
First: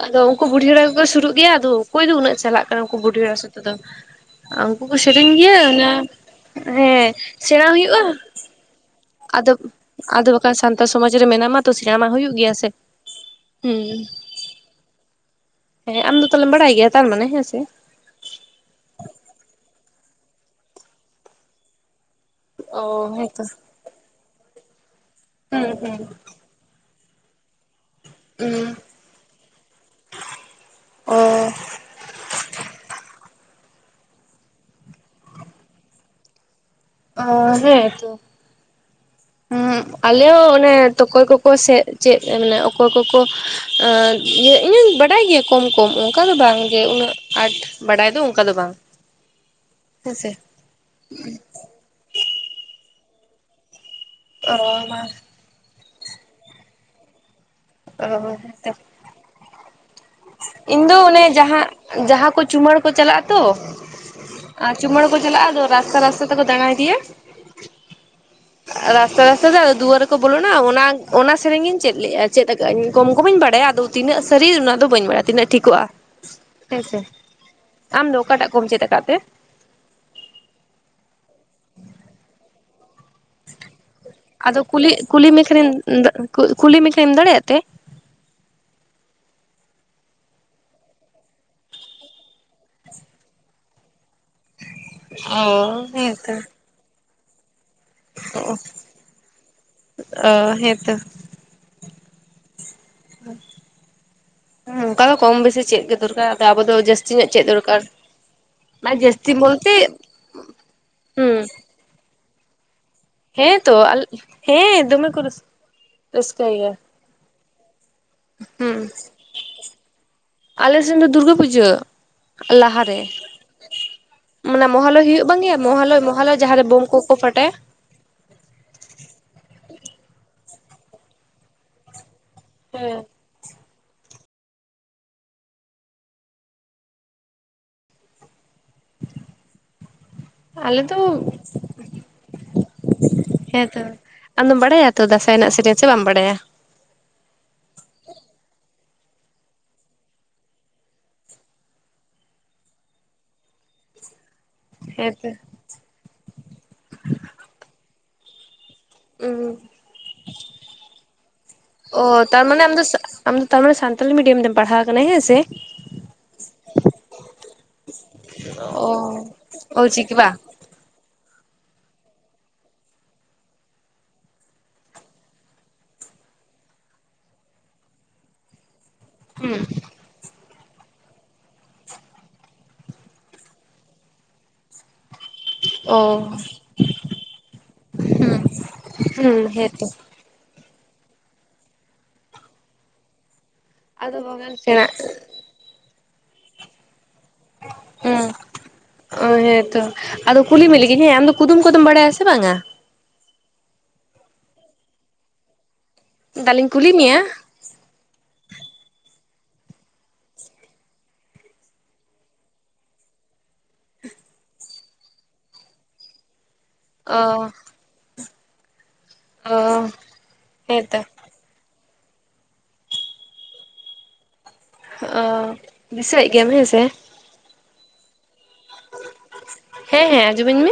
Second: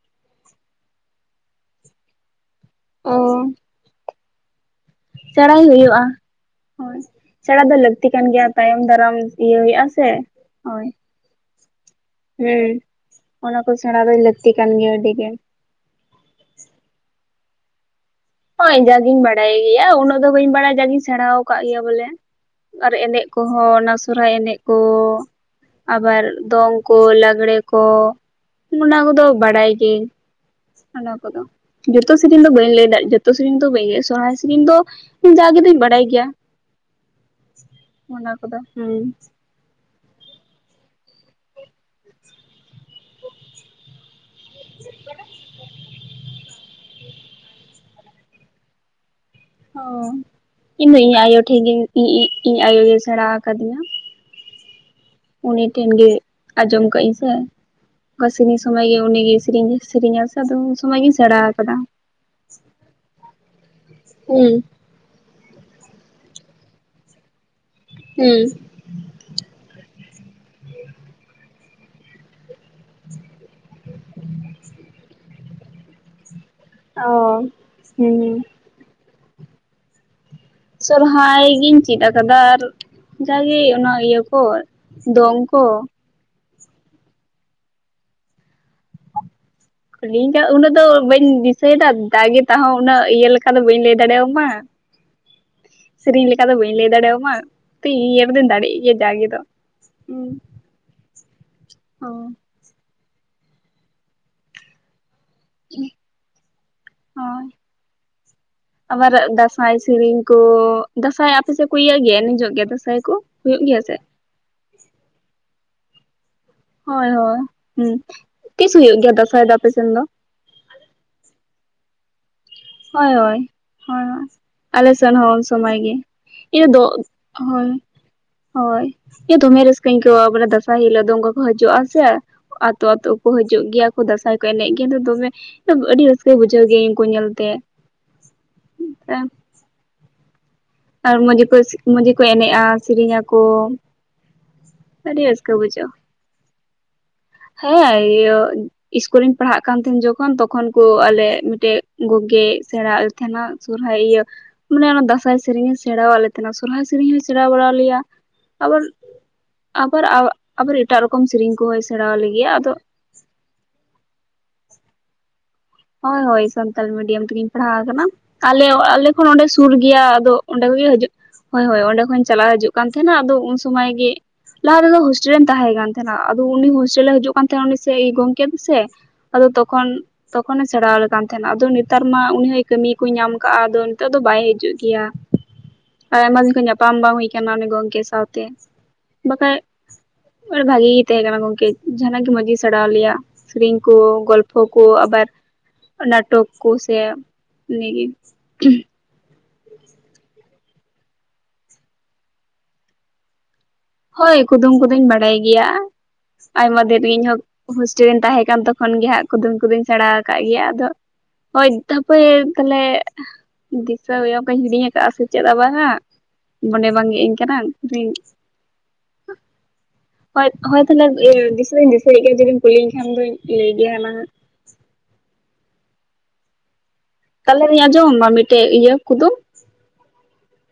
ᱟᱫᱚ ᱩᱝᱠᱩ ᱵᱩᱰᱷᱤ ᱮᱨᱟ ᱠᱚᱠᱚ ᱥᱩᱨᱩᱜ ᱜᱮᱭᱟ ᱟᱫᱚ ᱚᱠᱚᱭ ᱫᱚ ᱩᱱᱟᱹᱜ ᱪᱟᱞᱟᱜ ᱠᱟᱱᱟ ᱩᱱᱠᱩ ᱵᱩᱰᱦᱷᱤ ᱮᱨᱟ ᱥᱟᱛᱮ ᱫᱚ᱾ ᱟ ᱩᱱᱠᱩ ᱠᱩᱥᱤ ᱥᱮᱲᱟᱭ ᱦᱳᱭᱳᱜᱼᱟ ᱦᱳᱭ ᱥᱮᱲᱟ ᱥᱮᱬᱟ ᱫᱚ ᱦᱩᱭᱩᱜᱼᱟ ᱞᱟᱹᱠᱛᱤ ᱠᱟᱱ ᱜᱮᱭᱟ ᱛᱟᱭᱚᱢ ᱫᱟᱨᱟᱢ ᱟᱫᱚ ᱤᱭᱟᱹ ᱦᱩᱭᱩᱜᱼᱟ ᱥᱮ ᱟᱫᱚ ᱵᱟᱠᱷᱟᱱ ᱦᱳᱭ ᱥᱟᱱᱛᱟᱲ ᱥᱚᱢᱟᱡ ᱨᱮ ᱢᱮᱱᱟᱢᱟ ᱛᱚ ᱥᱮᱨᱟ ᱢᱟ ᱦᱳᱭᱳᱜ ᱜᱮᱭᱟ ᱥᱮ ᱦᱩᱸ ᱚᱱᱟ ᱠᱚ ᱦᱩᱸ᱾ ᱥᱮᱬᱟ ᱫᱚ ᱞᱟᱹᱠᱛᱤ ᱠᱟᱱ ᱜᱮᱭᱟ ᱟᱹᱰᱤ ᱜᱮ ᱛᱟᱦᱞᱮ ᱟᱢ ᱫᱚ ᱛᱟᱦᱞᱮᱢ ᱵᱟᱲᱟᱭ ᱜᱮᱭᱟ ᱛᱟᱨᱢᱟᱱᱮ ᱦᱮᱸ ᱥᱮ? ᱦᱳᱭ ᱡᱟᱜᱮᱧ ᱵᱟᱰᱟᱭ ᱜᱮᱭᱟ ᱩᱱᱟᱹᱜ ᱫᱚ ᱵᱟᱹᱧ ᱵᱟᱲᱟᱭ ᱜᱮᱭᱟ ᱡᱟᱜᱤᱧ ᱥᱮᱲᱟᱣ ᱠᱟᱜ ᱜᱮᱭᱟ ᱵᱚᱞᱮ ᱚ ᱟᱨ ᱮᱱᱮᱜ ᱦᱮᱸᱛᱚ ᱠᱚᱦᱚᱸ ᱚᱱᱟ ᱥᱚᱨᱦᱟᱭ ᱮᱱᱮᱜ ᱠᱚ ᱦᱩᱸ ᱦᱩᱸ ᱟᱵᱟᱨ ᱫᱚᱝ ᱠᱚ ᱞᱟᱸᱜᱽᱲᱮ ᱠᱚ ᱦᱩᱸ ᱚᱱᱟ ᱠᱚᱫᱚ ᱵᱟᱲᱟᱭ ᱜᱮ ᱚᱱᱟ ᱚ ᱠᱚᱫᱚ ᱡᱚᱛᱚ ᱥᱤᱨᱤᱧ ᱫᱚ ᱵᱟᱹᱧ ᱞᱟᱹᱭ ᱫᱚ ᱡᱛᱚ ᱥᱤᱨᱤᱧ ᱫᱚ ᱵᱟᱹᱧ ᱞᱟᱹᱭ ᱮᱜᱼᱟ ᱥᱚᱨᱦᱟᱭ ᱥᱤᱨᱤᱧ ᱫᱚᱧ ᱡᱟᱜᱮ ᱞᱤᱧ ᱵᱟᱰᱟᱭ ᱜᱮᱭᱟ ᱚ ᱦᱮᱸ ᱛᱚ ᱚᱱᱟ ᱠᱚᱫᱚ ᱦᱮᱸ᱾ ᱦᱩᱸ ᱟᱞᱮ ᱦᱚᱸ ᱚᱱᱮ ᱛᱠᱚᱭ ᱠᱚᱠᱚ ᱥᱮ ᱪᱮᱫ ᱢᱟᱱᱮ ᱚᱠᱚᱭ ᱠᱚᱠᱚ ᱮ ᱤᱭᱟᱹ ᱤᱧᱤᱧ ᱵᱟᱰᱟᱭ ᱜᱮᱭᱟ ᱠᱚᱢ ᱠᱚᱢ ᱚᱝᱠᱟ ᱫᱚ ᱵᱟᱝ ᱜᱮ ᱩᱱᱟᱹᱜ ᱟᱸᱴ ᱵᱟᱰᱟᱭ ᱫᱚ ᱚᱝᱠᱟ ᱫᱚ ᱵᱟᱝ᱾ [inaudible] ᱦᱮᱸᱥᱮ ᱤᱧᱫᱚ ᱤᱧ ᱟᱭᱳ ᱴᱷᱮᱱ ᱜᱮ ᱤᱧ ᱟᱭᱳ ᱜᱮᱭ ᱥᱮᱬᱟ ᱟᱠᱟᱫᱤᱧᱟ ᱚ ᱢᱟ ᱩᱱᱤ ᱴᱷᱮᱱ ᱜᱮ ᱟᱸᱡᱚᱢ ᱠᱟᱜ ᱟᱹᱧ ᱥᱮ ᱚᱝᱠᱟ ᱚ ᱥᱮᱨᱮᱧ ᱦᱮᱸᱛᱚ ᱥᱚᱢᱚᱭ ᱜᱮ ᱩᱱᱤ ᱜᱮ ᱥᱮᱨᱮᱧ ᱥᱮᱨᱮᱧᱟ ᱥᱮ᱾ ᱟᱫᱚ ᱩᱱ ᱤᱧ ᱫᱚ ᱥᱚᱢᱚᱭ ᱜᱤᱧ ᱚᱱᱮ ᱥᱮᱬᱟ ᱡᱟᱦᱟᱸ ᱟᱠᱟᱫᱟ ᱡᱟᱦᱟᱸ ᱠᱚ ᱪᱩᱢᱟᱹᱲ ᱠᱚ ᱪᱟᱞᱟᱜ ᱟᱛᱚ ᱦᱩᱸ ᱟ ᱪᱩᱢᱟᱹᱲᱟ ᱠᱚ ᱪᱟᱞᱟᱜᱼᱟ ᱟᱫᱚ ᱨᱟᱥᱛᱟ ᱨᱟᱥᱛᱟ ᱛᱮᱠᱚ ᱫᱟᱸᱞᱲᱟ ᱤᱫᱤᱭᱟ ᱾ ᱦᱩᱸ ᱨᱟᱥᱛᱟ ᱨᱟᱥᱛᱟ ᱛᱮ ᱟᱨ ᱫᱩᱣᱟᱹᱨ ᱨᱮᱠᱚ ᱵᱚᱞᱚᱱ ᱟ ᱚᱱᱟ ᱚᱱᱟ ᱥᱮᱨᱮᱧ ᱤᱧ ᱪᱮᱫ ᱞᱮᱜᱼᱟ ᱪᱮᱫ ᱠᱟᱜᱟᱹᱧ ᱠᱚᱢ ᱠᱚᱢᱤᱧ ᱵᱟᱰᱟᱭᱟ ᱟᱫᱚ ᱛᱤᱱᱟᱹᱜ ᱥᱟᱹᱨᱤ ᱚᱱᱟ ᱫᱚ ᱵᱟᱹᱧ ᱵᱟᱲᱟᱭᱼᱟ ᱛᱤᱱᱟᱹᱜ ᱴᱷᱤᱠᱚᱜᱼᱟ᱾ ᱦᱮᱸᱥᱮ ᱚ ᱦᱩᱸ ᱟᱢ ᱫᱚ ᱚᱠᱟᱴᱟᱜ ᱠᱚᱢ ᱪᱮᱫ ᱟᱠᱟᱫ ᱛᱮ ᱥᱚᱨᱦᱟᱭ ᱜᱤᱧ ᱪᱮᱫ ᱟᱠᱟᱫᱟ ᱟᱨ ᱡᱟᱜᱮ ᱚᱱᱟ ᱤᱭᱟᱹ ᱠᱚ ᱟᱫᱚ ᱠᱩᱞᱤ ᱠᱩᱞᱤ ᱫᱚᱝ ᱢᱮᱠᱷᱟᱱ ᱠᱚ ᱤᱧ ᱠᱩᱞᱤ ᱢᱮᱠᱷᱟᱱ ᱫᱟᱲᱮᱭᱟᱜ ᱛᱮ ᱠᱩᱞᱤ ᱤᱧᱫᱚ ᱩᱱᱟᱹᱜ ᱫᱚ ᱵᱟᱹᱧ ᱫᱤᱥᱟᱹᱭ ᱮᱫᱟ ᱫᱟᱜᱮ ᱛᱟᱦᱚᱸ ᱩᱱᱟᱹᱜ ᱤᱭᱟᱹ ᱞᱮᱠᱟ ᱫᱚ ᱵᱟᱹᱧ ᱞᱟᱹᱭ ᱫᱟᱲᱮ ᱭᱟᱢᱟ ᱢᱟ ᱚ ᱥᱤᱨᱤᱧ ᱦᱮᱸᱛᱚ ᱞᱮᱠᱟ ᱫᱚ ᱵᱟᱹᱧ ᱞᱟᱹᱭ ᱫᱟᱲᱮᱣ ᱟᱢᱟ ᱤᱭᱟᱹ ᱠᱚᱫᱚ ᱫᱟᱲᱮᱜ ᱜᱮᱭᱟᱭ ᱡᱟᱜᱮ ᱫᱚ ᱦᱩᱸ ᱚ ᱦᱮᱸᱛᱚ ᱚ [inaudible] ᱦᱩᱸ ᱚᱱᱠᱟ ᱫᱚ ᱠᱚᱢ ᱵᱮᱥᱤ ᱪᱮᱫ ᱜᱮ ᱫᱚᱨᱠᱟᱨ ᱟᱫᱚ ᱟᱵᱚ ᱫᱚ ᱡᱟᱹᱥᱛᱤ ᱧᱚᱜ ᱦᱳᱭ ᱪᱮᱫ ᱫᱚᱨᱠᱟᱨ ᱢᱟᱱᱮ ᱟᱵᱟᱨ ᱡᱟᱹᱥᱛᱤ ᱵᱚᱞᱛᱮ ᱫᱟᱸᱥᱟᱭ ᱥᱮᱨᱮᱧ ᱠᱚ ᱫᱟᱸᱥᱟᱭ ᱦᱩᱸ ᱟᱯᱮ ᱥᱮᱫ ᱠᱚ ᱤᱭᱟᱹᱜ ᱜᱮᱭᱟ ᱮᱱᱮᱼᱚᱜ ᱜᱮᱭᱟ ᱫᱟᱸᱥᱟᱭ ᱠᱚ ᱦᱮᱸ ᱦᱩᱭᱩᱜ ᱛᱚ ᱜᱮᱭᱟ ᱥᱮ ᱦᱮᱸ ᱫᱚᱢᱮ ᱠᱚ ᱨᱟᱹᱥ ᱨᱟᱹᱥᱠᱟᱹᱭ ᱜᱮᱭᱟ ᱦᱳᱭ ᱦᱳᱭ ᱦᱩᱸ ᱛᱤᱥ ᱦᱩᱸ ᱦᱩᱭᱩᱜ ᱜᱮᱭᱟ ᱫᱟᱸᱥᱟᱭ ᱫᱚ ᱟᱯᱮᱥᱮᱱ ᱫᱚ ᱟᱞᱮ ᱥᱮᱱ ᱫᱚ ᱫᱩᱨᱜᱟᱹ ᱯᱩᱡᱟᱹ ᱞᱟᱦᱟ ᱨᱮ ᱦᱳᱭ ᱦᱳᱭ ᱦᱳᱭ ᱚᱱᱟ ᱟᱞᱮ ᱢᱚᱦᱟᱞᱚᱭᱟ ᱥᱮᱱ ᱦᱩᱭᱩᱜ ᱦᱚᱸ ᱵᱟᱝ ᱩᱱ ᱜᱮᱭᱟ ᱥᱚᱢᱚᱭ ᱜᱮ ᱢᱚᱦᱟᱞᱚᱭᱟ ᱢᱚᱦᱟᱞᱚᱭᱟ ᱡᱟᱦᱟᱸᱨᱮ ᱤᱧ ᱫᱚ ᱵᱳᱢ ᱠᱚᱠᱚ ᱯᱷᱟᱴᱟᱭᱟ ᱦᱳᱭ ᱦᱳᱭ ᱤᱧ ᱫᱚᱢᱮ ᱨᱟᱹᱥᱠᱟᱹᱧ ᱟᱹᱭᱠᱟᱹᱣ ᱟ ᱫᱟᱸᱥᱟᱭ ᱦᱤᱞᱳᱜ ᱫᱚᱱ ᱠᱚᱠᱚ ᱦᱤᱡᱩᱜᱼᱟ ᱥᱮ ᱟᱛᱳ ᱦᱮᱸ ᱟᱛᱳ ᱠᱚ ᱦᱤᱡᱩᱜ ᱜᱮᱭᱟ ᱠᱚ ᱫᱟᱸᱥᱟᱭ ᱠᱚ ᱮᱱᱮᱡ ᱜᱮᱭᱟ ᱫᱚᱢᱮ ᱟᱹᱰᱤ ᱨᱟᱹᱥᱠᱟᱹᱧ ᱵᱩᱡᱷᱟᱹᱣ ᱜᱮᱭᱟᱹᱧ ᱩᱱᱠᱩ ᱧᱮᱞ ᱛᱮ ᱟᱪᱪᱷᱟ [unintelligible] ᱟᱞᱮ ᱫᱚ ᱟᱨ ᱢᱚᱡᱽ ᱜᱮ ᱠᱚ ᱢᱚᱡᱽ ᱜᱮ ᱠᱚ ᱮᱱᱮᱡᱼᱟ ᱥᱤᱨᱤᱧ ᱟᱠᱚ ᱦᱮᱸᱛᱚ ᱟᱢᱫᱚᱢ ᱵᱟᱰᱟᱭᱟ ᱛᱚ ᱟᱹᱰᱤ ᱫᱟᱸᱟᱭ ᱨᱮᱱᱟᱜ ᱨᱟᱹᱥᱠᱟᱹ ᱥᱮᱨᱮᱧ ᱥᱮ ᱵᱩᱡᱷᱟᱹᱜᱼᱟ ᱵᱟᱢ ᱵᱟᱰᱟᱭᱟ ᱦᱮᱸ ᱤᱭᱟᱹ ᱥᱠᱩᱞ ᱨᱤᱧ ᱯᱟᱲᱦᱟᱜ ᱠᱟᱱ ᱛᱟᱦᱮᱱ ᱡᱚᱠᱷᱚᱱ ᱛᱚᱠᱷᱚᱱ ᱠᱚ ᱟᱞᱮ ᱢᱤᱫᱴᱮᱡ ᱜᱚᱝᱜᱮ ᱥᱮᱬᱟ ᱛᱟᱦᱮᱱᱟ ᱥᱚᱨᱦᱟᱭ ᱤᱭᱟᱹ ᱢᱟᱱᱮ ᱚᱱᱟ ᱦᱮᱸᱛᱚ ᱫᱟᱸᱥᱟᱭ ᱥᱤᱨᱤᱧ ᱮ ᱥᱮᱬᱟ ᱟᱫ ᱞᱮ ᱛᱟᱦᱮᱱᱟ ᱥᱚᱨᱦᱟᱭ ᱥᱤᱨᱤᱧ ᱦᱚᱸᱭ ᱥᱮᱬᱟ ᱵᱟᱲᱟ ᱟᱞᱮᱭᱟ ᱟᱵᱟᱨ ᱩᱸ ᱟᱵᱟᱨ ᱟᱵᱟᱨ ᱮᱴᱟᱜ ᱨᱚᱠᱚᱢ ᱥᱤᱨᱤᱧ ᱠᱚᱦᱚᱸᱭ ᱥᱮᱬᱟ ᱚ ᱟᱞᱮ ᱜᱮᱭᱟ ᱛᱟᱨᱢᱟᱱᱮ ᱟᱫᱚ ᱟᱢ ᱫᱚ ᱟᱢ ᱫᱚ ᱛᱟᱞᱮ ᱥᱟᱱᱛᱟᱞᱤ ᱢᱤᱰᱤᱭᱟᱢ ᱛᱮᱢ ᱯᱟᱲᱦᱟᱣ ᱟᱠᱟᱱᱟ ᱦᱮᱸ ᱥᱮ ᱦᱳᱭ ᱦᱳᱭ ᱥᱟᱱᱛᱟᱞᱤ ᱢᱤᱰᱤᱭᱟᱢ ᱛᱮᱜᱤᱧ ᱯᱟᱲᱦᱟᱣ ᱟᱠᱟᱱᱟ ᱟᱞᱮ ᱟᱞᱮ ᱠᱷᱚᱱ ᱚ ᱚᱸᱰᱮ ᱥᱩᱨ ᱜᱮᱭᱟ ᱚᱞᱪᱤᱠᱤ ᱟᱫᱚ ᱵᱟᱝ ᱚᱸᱰᱮ ᱠᱚᱜᱮ ᱦᱤᱡᱩᱜ ᱦᱳᱭ ᱦᱳᱭ ᱚᱸᱰᱮ ᱠᱷᱚᱱ ᱪᱟᱞᱞᱟᱣ ᱦᱤᱡᱩᱜ ᱠᱟᱱ ᱛᱟᱦᱮᱱᱟ ᱟᱫᱚ ᱩᱱ ᱥᱩᱢᱟᱹᱭ ᱜᱮ ᱞᱟᱦᱟ ᱛᱮᱫᱚ ᱦᱥᱴᱮᱞ ᱨᱮᱧ ᱛᱟᱦᱮᱸ ᱠᱟᱱ ᱛᱟᱦᱮᱸᱱ ᱟ ᱟᱫᱚ ᱩᱱᱤ ᱦᱳᱥᱴᱮᱞ ᱮ ᱦᱤᱡᱩᱜ ᱠᱟᱱ ᱛᱟᱦᱮᱸᱱ ᱟ ᱩᱱᱤ ᱥᱮ ᱜᱚᱢᱠᱮ ᱫᱚ ᱥᱮ ᱟᱫᱚ ᱦᱩᱸ ᱛᱚᱠᱷᱚᱱ ᱛᱚᱠᱷᱚᱱ ᱮ ᱥᱮᱬᱟ ᱟᱞᱮ ᱠᱟᱱ ᱛᱟᱦᱮᱸᱱᱟ ᱟᱫᱚ ᱱᱮᱛᱟᱨ ᱢᱟ ᱩᱱᱤ ᱦᱚᱸᱭ ᱠᱟᱹᱢᱤ ᱠᱚᱭ ᱧᱟᱢ ᱟᱠᱜᱼᱟ ᱟᱫᱚ ᱱᱤᱛᱚᱜ ᱫᱚ ᱵᱟᱭ ᱦᱤᱡᱩᱜ ᱜᱮᱭᱟ ᱚ ᱟᱨ ᱟᱭᱢᱟ ᱫᱤᱱ ᱠᱷᱚᱱ ᱧᱟᱯᱟᱢ ᱵᱟᱝ ᱦᱩᱭ ᱠᱟᱱᱟ ᱩᱱᱮ ᱜᱚᱝᱠᱮ ᱥᱟᱶᱛᱮ ᱦᱩᱸ ᱵᱟᱠᱷᱟᱡ ᱦᱮᱸᱛᱚ ᱟᱨ ᱵᱷᱟᱜᱤ ᱜᱮ ᱛᱟᱦᱮᱸ ᱠᱟᱱᱟ ᱜᱚᱝᱠᱮ ᱡᱟᱦᱟᱸᱱᱼᱟᱜ ᱜᱮ ᱢᱚᱸᱡᱽ ᱜᱮ ᱥᱮᱸᱬᱟ ᱟᱞᱮᱭᱟ ᱥᱮᱨᱮᱧ ᱠᱚ ᱟᱫᱚ ᱵᱟᱜᱟᱱ ᱜᱚᱞᱯᱚ ᱠᱚ ᱥᱮᱬᱟ ᱟᱵᱟᱨ ᱱᱟᱴᱚᱠ ᱠᱚ ᱥᱮ ᱦᱩᱸ ᱚ ᱦᱮᱸ ᱛᱚ ᱟᱫᱚ ᱠᱩᱞᱤᱢᱮ ᱞᱟᱹᱜᱤᱫᱜ ᱦᱮᱸ ᱟᱢᱫᱚ ᱠᱩᱫᱩᱢ ᱠᱚᱫᱚᱢ ᱵᱟᱲᱟᱭᱟ ᱥᱮ ᱵᱟᱝᱟ ᱦᱳᱭ ᱠᱩᱫᱩᱢ ᱠᱩᱫᱚᱧ ᱵᱟᱲᱟᱭ ᱜᱮᱭᱟ ᱫᱟᱞᱤᱧ ᱟᱭᱢᱟ ᱠᱩᱞᱤ ᱫᱤᱱᱜᱮ ᱢᱮᱭᱟ ᱤᱧ ᱦᱚᱸ ᱦᱳᱥᱴᱮᱞᱤᱧ ᱛᱟᱦᱮᱸ ᱠᱟᱱ ᱛᱚᱠᱷᱚᱱ ᱜᱮ ᱦᱟᱸᱜ ᱠᱩᱫᱩᱢ ᱠᱚᱫᱚᱧ ᱥᱮᱬᱟ ᱟᱠᱟᱫ ᱜᱮᱭᱟ ᱟᱫᱚ ᱦᱳᱭ ᱛᱟᱯᱚᱨ ᱛᱟᱦᱚᱞᱮ ᱫᱤᱥᱟᱹ ᱦᱩᱭᱩᱜ ᱚᱱᱠᱟᱧ ᱦᱤᱲᱤᱧ ᱟᱠᱟᱫᱼᱟ ᱥᱮ ᱪᱮᱫ ᱟᱵᱟᱨ ᱦᱟᱸᱜ ᱢᱚᱱᱮ ᱚ ᱵᱟᱝᱜᱮᱫ ᱟᱹᱧ ᱠᱟᱱᱟ ᱚ ᱦᱳᱭ ᱦᱳᱭ ᱦᱮᱸᱛᱚ ᱛᱟᱦᱚᱞᱮ ᱫᱤᱥ ᱫᱩᱧ ᱫᱤᱥᱟᱹᱭᱮᱫ ᱜᱮᱭᱟ ᱡᱩᱫᱤᱢ ᱠᱩᱞᱤᱧ ᱠᱷᱟᱱ ᱫᱚᱧ ᱞᱟᱹᱭ ᱜᱮᱭᱟ ᱢᱟᱦᱟᱹᱟ ᱚ ᱫᱤᱥᱟᱹᱭᱮᱫ ᱜᱮᱭᱟᱢ ᱦᱮᱸ ᱥᱮ ᱛᱟᱦᱚᱞᱮ ᱨᱤᱧ ᱟᱸᱡᱚᱢᱟᱢᱟ ᱢᱤᱫᱴᱮᱡ ᱤᱭᱟᱹ ᱠᱩᱫᱩᱢ ᱦᱮᱸ ᱦᱮᱸ ᱟᱡᱚᱢᱟᱹᱧ ᱢᱮ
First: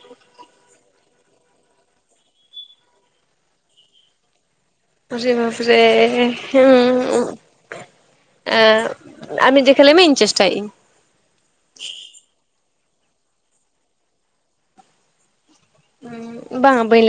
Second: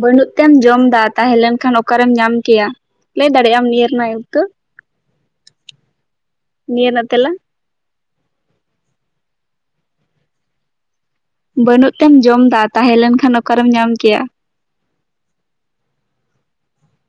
ᱵᱟᱹᱱᱩᱜ ᱛᱮᱢ ᱡᱚᱢ ᱫᱟ ᱛᱟᱦᱮᱸᱞᱮᱱ ᱠᱷᱟᱱ ᱚᱠᱟᱨᱮᱢ ᱧᱟᱢ ᱠᱮᱭᱟ ᱞᱟᱹᱭ ᱫᱟᱲᱮᱭᱟᱜ ᱟᱢ ᱱᱤᱭᱟᱹ ᱨᱮᱱᱟᱜ ᱩᱛᱛᱟᱹᱨ ᱟᱨᱮ ᱵᱟᱯᱨᱮ ᱱᱤᱭᱟᱹ ᱦᱩᱸ ᱨᱮᱱᱟᱜ ᱛᱮᱞᱟ ᱮ ᱟᱨ ᱢᱤᱡᱷᱤᱠᱟ ᱞᱟᱭ ᱢᱮᱮᱧ [unintelligible] ᱪᱮᱥᱴᱟᱭᱮᱫ ᱤᱧ ᱵᱟᱹᱱᱩᱜ ᱛᱮᱢ ᱡᱚᱢ ᱫᱟ ᱛᱟᱦᱮᱸ ᱞᱮᱱᱠᱷᱟᱱ ᱚᱠᱟᱨᱮᱢ ᱧᱟᱢ ᱠᱮᱭᱟ ᱵᱟᱝ ᱵᱟᱹᱞ